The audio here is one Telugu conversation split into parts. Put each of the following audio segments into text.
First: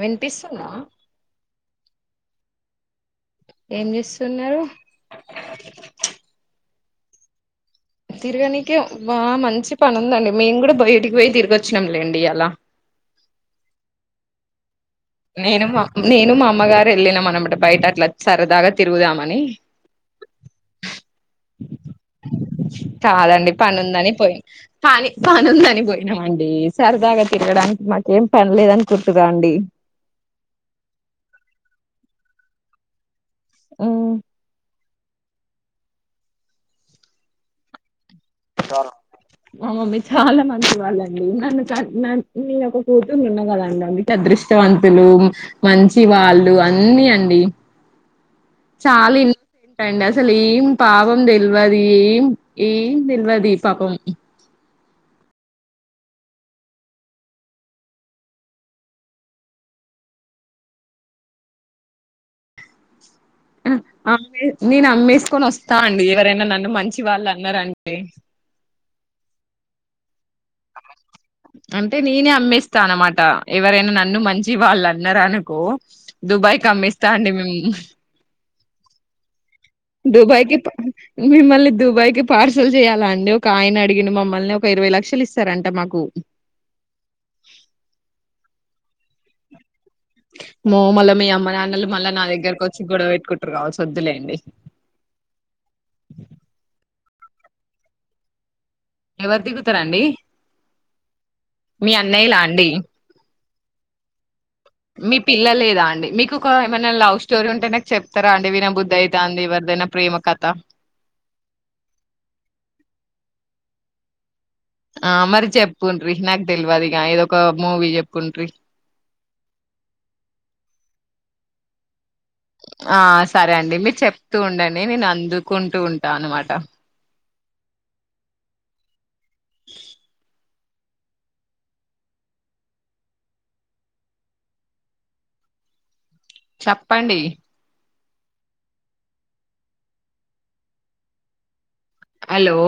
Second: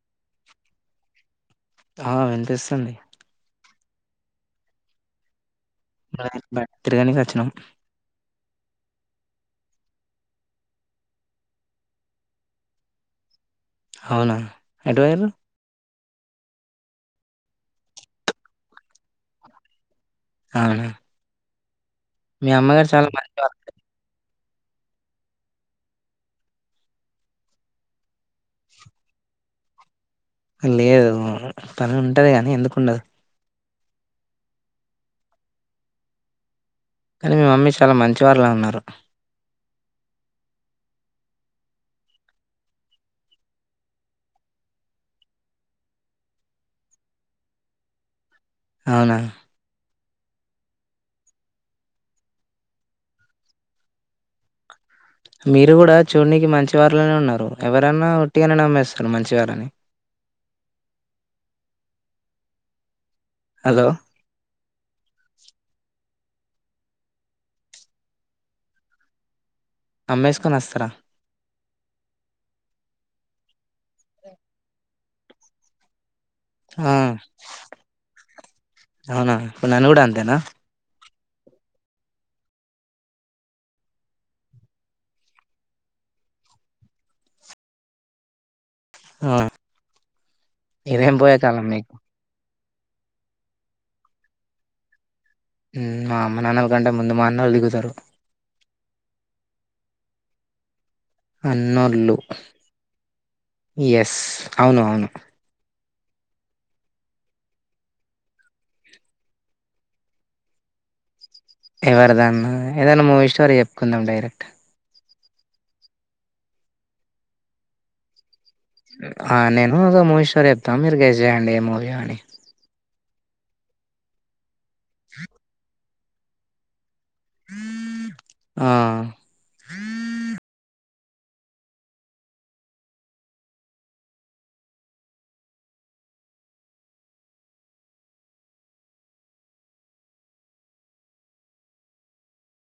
వినిపిస్తుందా ఆ వినిపిస్తుంది ఏం చేస్తున్నారు బాయ్ బాయ్ తీర్గానికి వచ్చినం తిరగనినికి బా మంచి పనిందండి మేము కూడా బయటికి పోయి తిరిగి వచ్చినంలేండి ఇయల అవునా ఎటు పోయిర్రు నేను మా నేను మా అమ్మగారు ఎల్లినం అన్నమాట బయట అట్లా సరదాగా తిరుగుదామని అవునా మీ ఉ అమ్మగారు చాలా కాదండి మంచివారు పని ఉందని పోయి పని పని ఉందని పోయినామండి సరదాగా తిరగడానికి మాక ఏం పనిలేద అనుకుంటుందా అండి లేదు తను ఉంటది కాని ఎందుకుండదు ఆ కానీ మీ మమ్మీ చాలా మంచి చిర్లో ఉన్నారు మా మమ్మీ చాలా మంచి వాళ్ళండి నన్ను చ నీ యొక్క కూతుర్ని ఉన్న కదండి అందుకే అదృష్టవంతులు మంచి వాళ్ళు అన్నిీ అండి చాలా అవునా ఇన్న ఏంటాండి అ సలు ఏం పాపం తెల్వది ఏం ఏం తెల్వది పాపం మీరు కూడా చూడనికి మంచి వారులోనే ఉన్నారు ఎవరనా ఒట్టిగానే నమ్మేస్తారు మంచివారని హలో అమ్ే నేను అమ్మేసుకొని వస్తాను అండి ఎవ ఎవరైనా నన్ను మంచి వాళ్ళు అన్నారంటే నమ్మేసుకొని వస్తారా అంటే నేనే అమ్మేస్తా అన్నమాట ఎవరైనా నన్ను మంచి వాళ్ళని అన్నారనుకో దుబాయ్కి ఆ అమ్మిస్తా అండి మేము అవునా ఇప్పుడు నన్ను కూడా అంతేనా దుబాయ్కి మిమ్మల్ని దుబాయ్కి పార్సల్ చేయాలా అండి ఒక ఆయన అడిగిన మమ్మల్ని ఒక ఇరవై లక్షలు ఇస్తారంట మాకు ఆ మ్మో ఇదేం మళ్ళా మీ పోయే అమ్మ కాలం నాన్నలు మీకు మళ్ళా నా దగ్గరకు వస్త వచ్చి గొడవ పెట్టుకుంటారు కావాచ్చు వద్దులెండి ఉ మా అమ్మని అనకు అండి ముందు మా అన్నాల్లు దిగుతారు ఎవరు దిగుతారండి మీ అన్నోళ్లు అన్నయ్యలా అండి ఎస్ అవును అవును మీ పిల్ల లేదా మీకు ఒక ఏమైనా లవ్ స్టోరీ ఉంటే నాకు చెప్తారా అండి వినబుద్ధ అయితాంది ఎవరిదైనా ప్రేమ కథ ఎవరి దన్న ఏదైనా మూవీ స్టోరీ చెప్పుకుందాం డైరెక్ట్ ఆ మరి చెప్పిండ్రు నాకు తెలియదిగా ఏదో ఒక మూవీ చెప్పుండ్రి ఆ నేను ఒక మూవీ స్టోర్ చెప్తాం మీరు గేస్ చేయండి ఏ మూవీ యో అని ఆ సరే అండి మీరు చెప్తూ ఉండండి నేను అందుకుంటూ ఉంటా త అనమాట ఆ చెప్పండి హలో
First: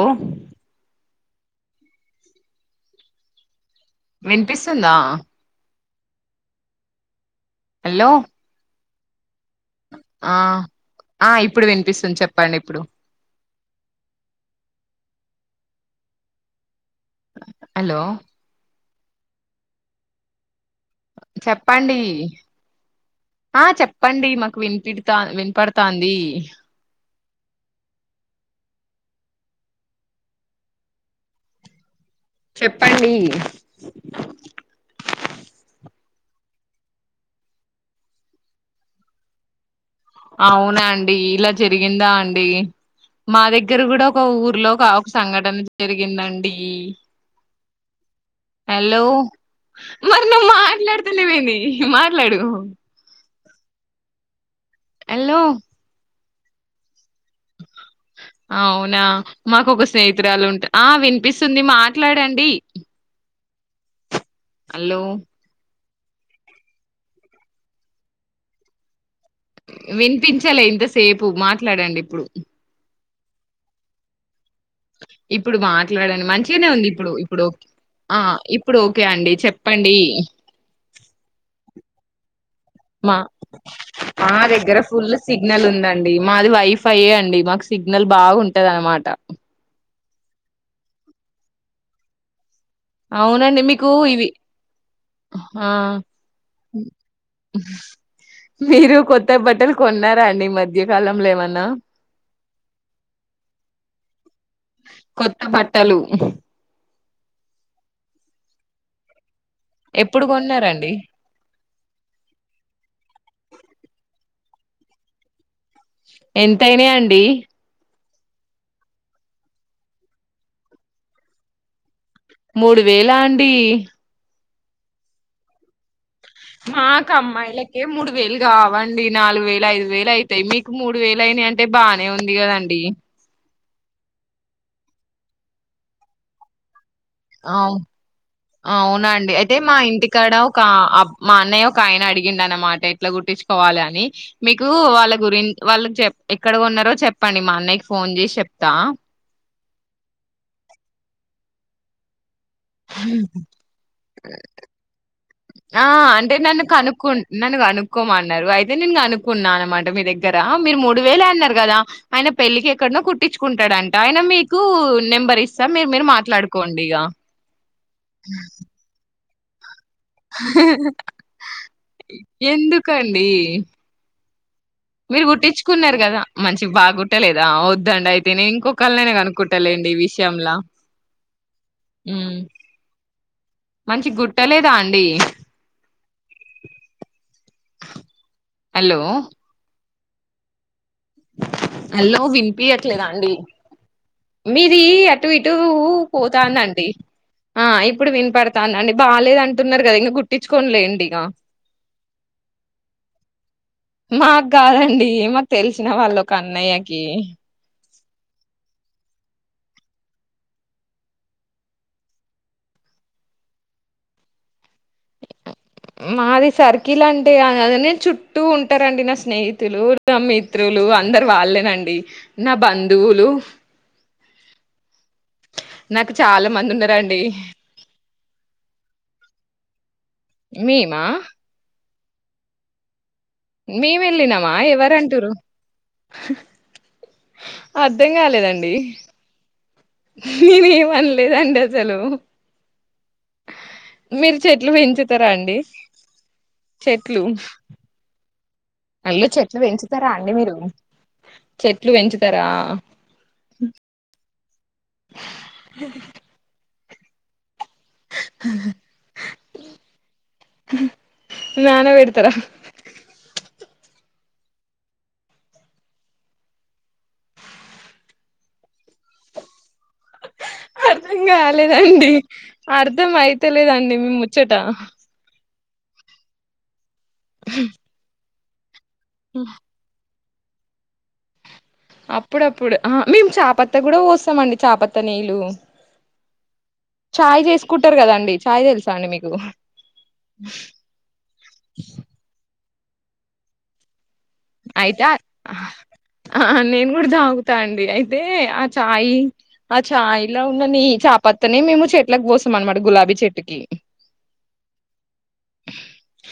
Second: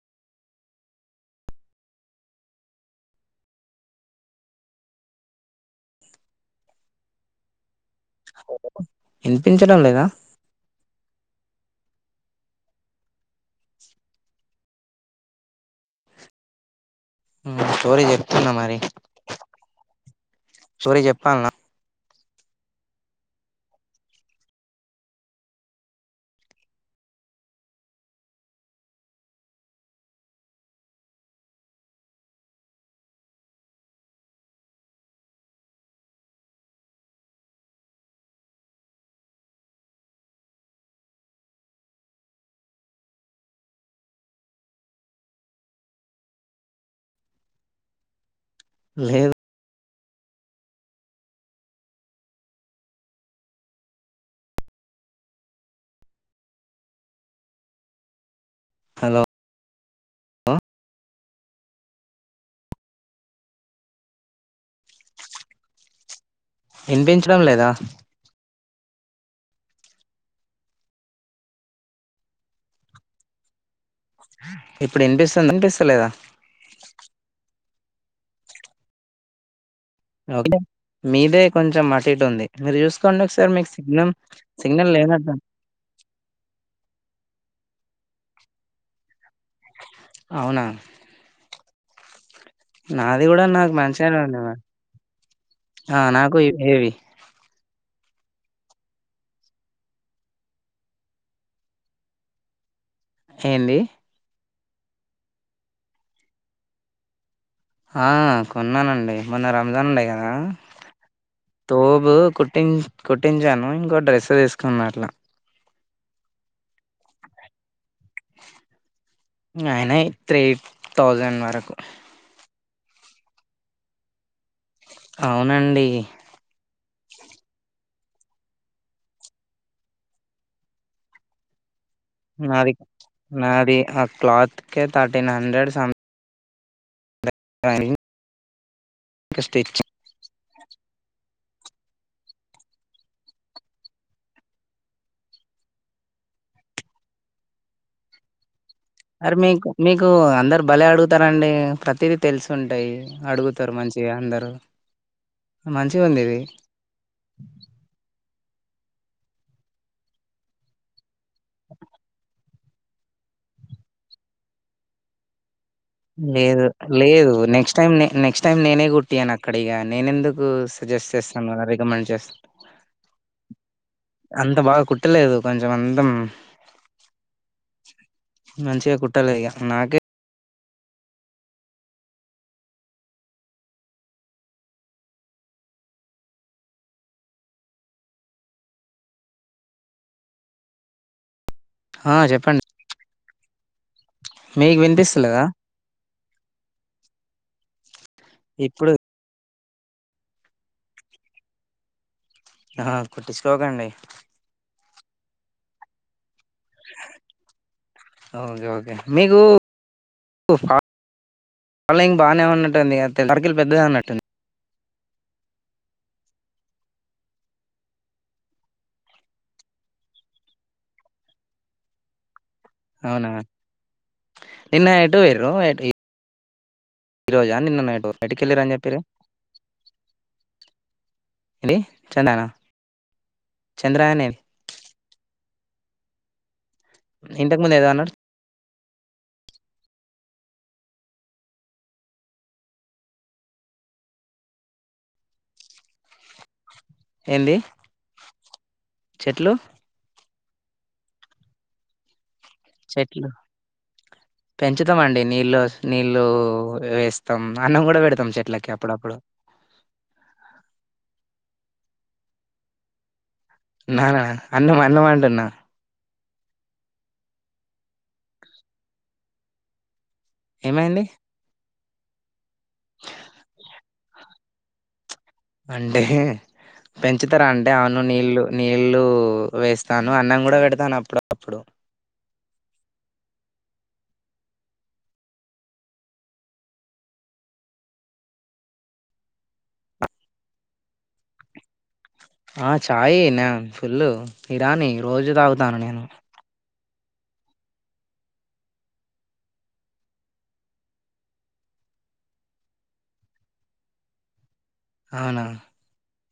వినిపిస్తుందా హలో వినిపించడం లేదా ఆ ఆ ఇప్పుడు వినిపిస్తుంది చెప్పండి ఇప్పుడు ఉ హలో స్టోరీ చెప్తున్నా మరి స్టోరీ చెప్పాలనా చెప్పండి ఆ చెప్పండి మాకు వినిపిడతా వినిపడతాంది చెప్పండి అవునా అండి ఇలా జరిగిందా అండి మా దగ్గర కూడా ఒక ఊర్లో ఒక సంఘటన జరిగిందండి హలో లేదు మరి నువ్వు మాట్లాడుతున్నావ్ ఏంది మాట్లాడు హలో అవునా హలో మాకు ఒక స్నేహితురాలు ఉంటా ఆ వినిపిస్ తుంది మాట్లాడండి హలో వినిపించడం లేదా వినిపించలే ఇంతసేపు మాట్లాడండి ఇప్పుడు ఇప్పుడు వినిపిస్తుంది ఇప్పుడు వినిపిస్తలేదా మాట్లాడండి మంచిగానే ఉంది ఇప్పుడు ఇప్పుడు ఆ ఇప్పుడు ఓకే అండి చెప్ ఓకే మీదే కొంచెం అటు ఉంది మీరు మా చూసుకోండి ఒకసారి మీకు సిగ్నల్ మా దగ్గర సిగ్నల్ ఫుల్ లేనట్టు సిగ్నల్ ఉందండి మాది వైఫై అండి మా సిగ్నల్ బాగుంటది అనమాట అవునా నాది కూడా అవునండి నాకు మీకు మంచిగానే ఇవి ఉంది మరి ఆ నాకు ఇ- ఏవి మీరు కొత్త బట్టలు కొన్నారా అండి ఈ మధ్యకాలంలో ఏమన్నా ఏంది కొత్త బట్టలు ఆ కొన్నానండి మొన్న రంజాన్ ఉండే ఎప్పుడు కదా కొన్నారండి తోబు కుట్టి కుట్టించాను ఇంకో డ్రెస్ తీస్ కన్నాడలా ఎంతయినాయి అండి ఆయనాయి త్రీ థౌజండ్ వరకు మూడు వేలా అండి అవునండి మాకు అమ్మాయిలకే మూడు వేలు కావండి నాలుగు వేలు ఐదు వేలు అయితాయి మీకు మూడు వేలు అయినాయి అంటే బానే ఉంది కదండి అది క్లత్ కే థర్టీన్ హండ్రెడ్ సం అవు అవునండి అయితే మా స్టిచ్ ఇంటికాడ ఒక ఆ మా అన్నయ్య ఒక ఆయన అడిగిండ అన్నమాట ఎట్లా గుర్ట్ంచుకోవాలి అని మీకు వాళ్ళ గురించి వాళ్ళ చె ఎక్కడ ఉన్నారో చెప్పండి మా అన్నయ్యకి ఫోన్ చేసి చెప్ప అర్ మీకు మీకు అందరు భలే అడుగుతారంండి ప్రతి అందరు ఆ మంచిగా ఉంది అంటే ఇది నన్ను కనుకు నన్ను కనుకోమంట అయితే నేను అనుకున్నా అనమాట మీ దగ్గర మీరు మూడు వేలే అన్నారు కదా ఆయన పెళ్ళకి ఎక్కడనో కుట్టించుకుంటాడంట ఆయన మీకు నెంబర్ ఇస్త లేదు లేదు నెక్స్ట్ ట నక్స్ట్ టైమ్ నేనే ను అక్కడి గానీ రికమెండ్ చేస్తాను ఎందుకండి అంత బాగా మీరు కుట్టలేదు కొంచెం గుట్టించుకున్నారు అంత కదా మంచి బాగుట్టలేదా వద్దండి అయితేనే ఇంకొకళ్ళ మంచిగా నైనా కుట్టలేదు ఇగ కనుక్కుంటలేండి ఈ నాకే విషయలా మంచి గుట్టలేదా అండి హలో ఆ మల్ల చెప్పండి వినిపియట్లేదా అండి మీకు మీది అటు వినిపిస్తలేదా ఇటు పోతాందండి ఆ ఇప్పుడు ఇప్పుడు వినిపడతానుండి బాగాలేదండి గుర్న్నారు కదా ఇంకా గుట్టించుకోనిలేండి ఇక ఆ కుట్టించుకోకండి ఏమో తెలిసిన వాళ్ళు ఒక అన్నయ్యకి ఓకే ఓకే మీకు ఫాలోయింగ్ బానే ఉన్నట్టుంది గా సర్కిల్ పెద్దదే ఉన్నట్టుంది మాది సర్కిల్ అంటే అ నేను చుట్టూ ఉంటారండి నా స్నేహితులు నా మిత్రులు అందరు వాళ్ళేనండి నా బంధువులు అవునా నిన్న ఎటు పోయిరు నాకు చాలా మంది ఉనర్ ఈ రోజా నిన్న నైటో బయటికెళ్ళిరు అని చెప్పిరు మేమా అండి చెన్ననా మేము వెళ్ళినమా ఎవరంటరు ఇంతకు ముందు ఏదో అర్ధం అన్నారు కాలేదండి నేనేమన్లేదండి అసలు మీరు చెట్లు పెంచుతారా అండి చెట్లు ఏంది మలి చెట్లు పెంచుతారా అండి మీరు చెట్లు పెంచు తరా చెట్లు పెంచుతామండి నీళ్ళు నీళ్లు వేస్తాం అన్నం కూడా పెడతాం చెట్లకి అప్పుడప్పుడు ననబెడ్తారా నానా అన్నం అన్నంమంటున్నా ఏమైంది అర్థంగాలే అండి అర్ధం మైతలేదండి ముచ్చటా అంటేహ పెంచుతారా అంటే అవును నీళ్లు ఇళ్లు వేస్తాను న అన్నం కూడా పెడతాను అప్పుడు అప్పుడు అప్పుడప్పుడు ఆ మేము చాపత్త కూడా పోస్తామండి చాపత్తా నీళ్లు చాయ్ చేసుకుంటారు కదండి చాయ్ తెలుసా అండి మీకు ఆ చాయ్ న ఫుల్ ఆయతా ఆ నేను ఇప్పుడు తాగుతా అండి అయితే ఆ చాయ్ ఆ చాయ్లా ఉన్న నీ చాపత్తనే మేము చెట్లకు పోసాం అనమాట గులాబీ చెట్టుకి అవునా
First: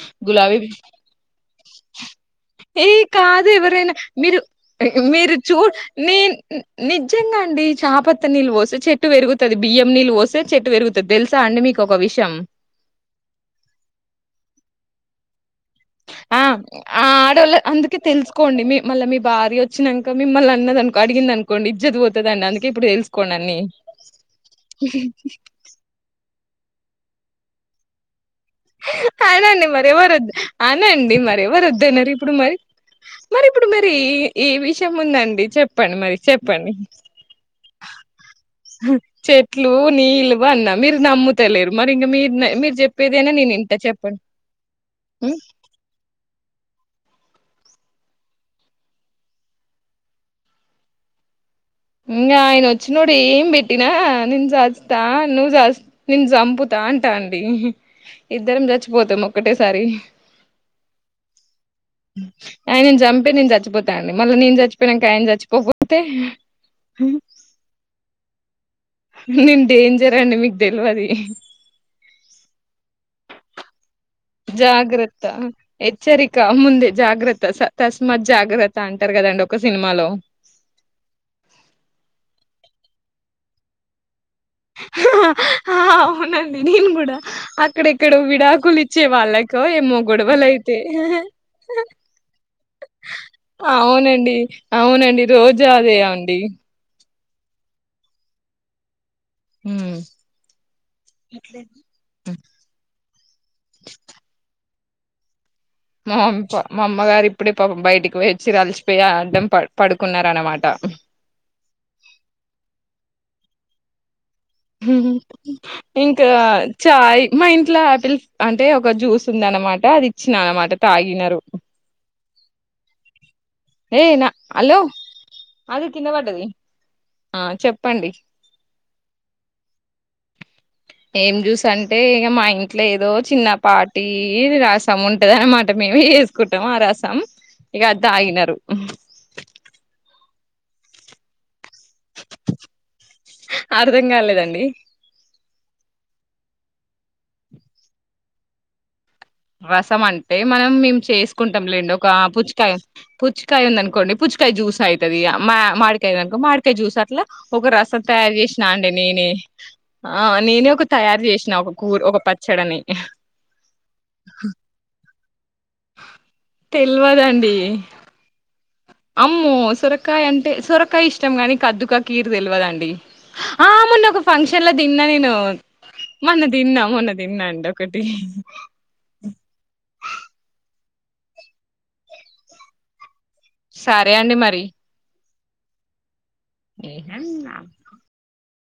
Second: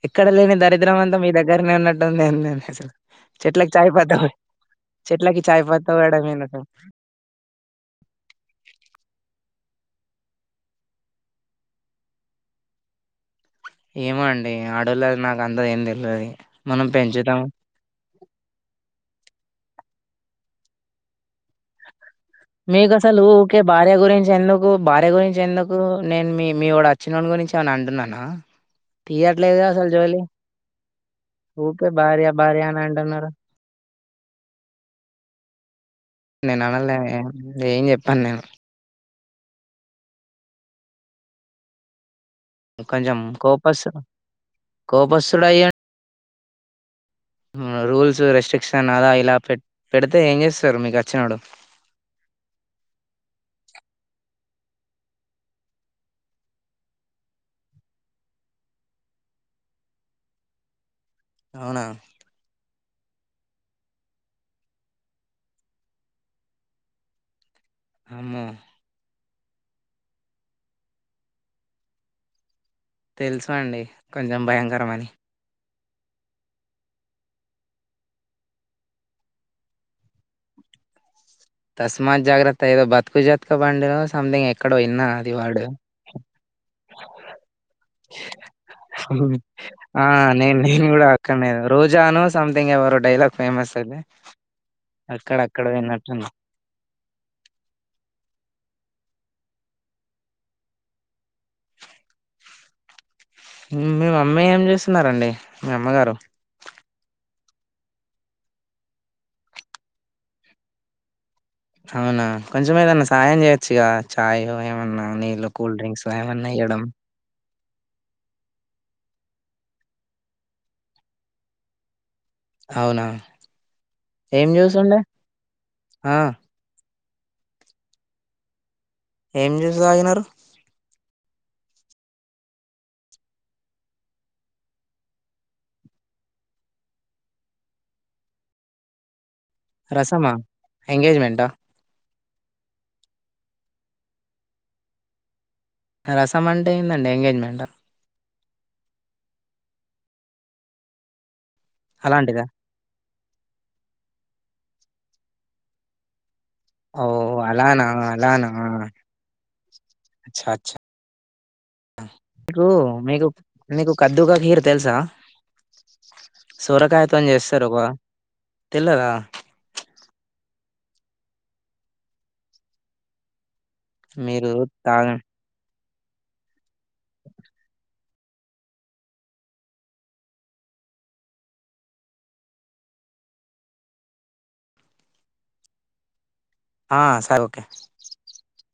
ఎక్కడ లేని గులాబీ దరిద్రం అంతా మీ దగ్గరనే ఉన్నట్టుంది ఏందిది ఏ కాదు ఎవరైనా మీరు మీరు చెట్లకి చూ చాయ్ పత్తా నే పోయడం ఏంటో నిజంగా అండి చాపత్త నీళ్ళు పోసి చెట్టు పెరుగు తది బియ్యం నీళ్ళు పోస్తే చెట్టు పెరుగుతది తెల్సా అండి మీకు ఒక విషయం ఏమో అండి ఆడోల్లవి నాక్ ఆ ఆ ఆడోల్ల అందుకే తెలుసుకోండి మీ మళ్ళా మీ భార్య వచ్చినంక మిమ్మల్ని అన్నది అనుకో అడిగింది అనుకోండి ఇజ్జత్ పోత్ మీకు అసలు ఊకే భార్య గురించి ఎందుకు భార్య గురించి ఎందుకు నేను మీ మీ ఒడ చిన్నోని గురించి ఏమన్న అంటున్నానా అనండి తీయట్లేదుగా మరి అసలు ఎవరు జోలి వ అనండి మరి ఎవరు ఊకే వద్దన్నారు భార్య ఇప్పుడు మరి భార్య అని అంటున్నారు. మరి ఇప్పుడు మరి ఈ ఈ విషయం ఉందండి చెప్ నేను అనలేనే ఏం చెప్పను నేను చెట్లు నీళ్ళివు అన్న మీరు నమ్ముతలేరు మరి ఇంగ మీరు మీరు కొంచం చెప్పేదైనా నేను ఇంట కోపసు చెప్పండి కోపస్తుడయ్య రూల్స్ రెస్ట్రిక్షన్ అలా ఇలా పె-పెడితే ఏం చేస్తరు మీకచ్చినోడు ఇంగా ఆయన వచ్చినోడు ఏం పెట్టినా నిన్ సస్తా నువ్ సస్ నిను సంపుతా అంటా అండి ఇద్దరం చచ్చిపోతాం ఒకక్కటేసారి అవునా ఆయనను చంపి నేను చచ్చిపోతా అండి మళ్లీ నేను చచ్చిపోయినాంక ఆయన చచ్చిపోకపోతే హూమ్ అమ్మో నేను డేంజర్ అండి మీకు తెలువది తెలుసు అండి కొంచెం భయంకరం అని జాగ్రత్త హెచ్చరిక ముందే జాగ్రత్త స-తస్మత్ జాగ్రత్త అంటారు కదండి ఒక సినిమాలో తస్మాత్ జాగ్రత్త ఏదో బతుకు జత్కా బండి లో అవునండి నేను కూడా అక్కడెక్కడో విడాకులు ఇచ్చే వాళ్ళకో ఏమో ఆ గొడవలు నేను అయితే నేను కూడా అక్కడనే రోజాను సంథింగ్ ఎవరో డైలాగ్ ఫేమస్ అది అవునండి అవునండి అక్కడ అక్కడ రోజా అదే విన్నట్టున్నా అండి మ్ మీ మమ్మీ ఏం చేస్ స్తున్నారండి మా మమ్ ప మా అమ్మ గారి ఇ ప్పుడే పాపం బయటికి పోయి వచ్చిరు అలిసిపోయి అడ్డం ప-పడుకున్నారు అన్నమాట అవునా కొంచం ఏదన్నా సాయం చేయొచ్చుగా చాయ్ ఏమన్నా నీళ్ళు కూల్ డ్రింక్స్ ఇంకా ఏమన్నా ఇయ్యడం చాయ్ మా ఇం ట్లా ఆపిల్ అంటే ఒక జ్యూస్ ఉంది అన్నమాట అది ఇచ్చిన అన్నమాట తాగినరు అవునా ఏ నా ఏం జ్యూస్ హలో ఉండే అది కింద ఆ పడ్డది అ చెప్పండి ఏం జ్యూస్ తాగినరు ఏం జ్యూసంటే ఇగ మా ఇంట్లో ఏదో చిన్నపాటి రసం ఉంటది అన్నమాట మేమే చేసుకుంటాం ఆ రసం ఇగ అది తాగినరు రసమా ఎంగేజ్మెంటా అర్థం కాలేదండి రసమంటే ఏందండి ఎంగేజ్మెంటా రసం అంటే మనం మేము చేస్ కుంటాం లేండి ఒక అలాంటిదా పుచ్చకాయ పుచ్చకాయ ఉందనుకోండి పుచ్చుకాయ జ్యూస్ అయితది మ మాడికాయ ఉందనుకో మాడి కాయ జ్యూస్ ఓ అట్లా ఒక అలానా రసం తయారు అలానా చేసినా అండి నేనే ఆ అచ్చా నేనే అచ్చా ఒక తయారు చేసినా ఒక కూ ఒక పచ్చడని ద్దుక కీర్ తెలుసా సోరకాయతోన్ తెల్వదండి చేస్తారు ఒక తెల్వదా సోరకాయ అంటే సోరకాయ ఇష్టం గాని కద్దుక కీర్ తెలువదండి ఆ మొన్న ఒక మీరు ఫంక్షన్ లో తిన్నా తాగ నేను మొన్న తిన్నా మొన్న తిన్నా అండి ఒకటి సరే అండి మరి ఆ ఏం సరే ఆ ఓకే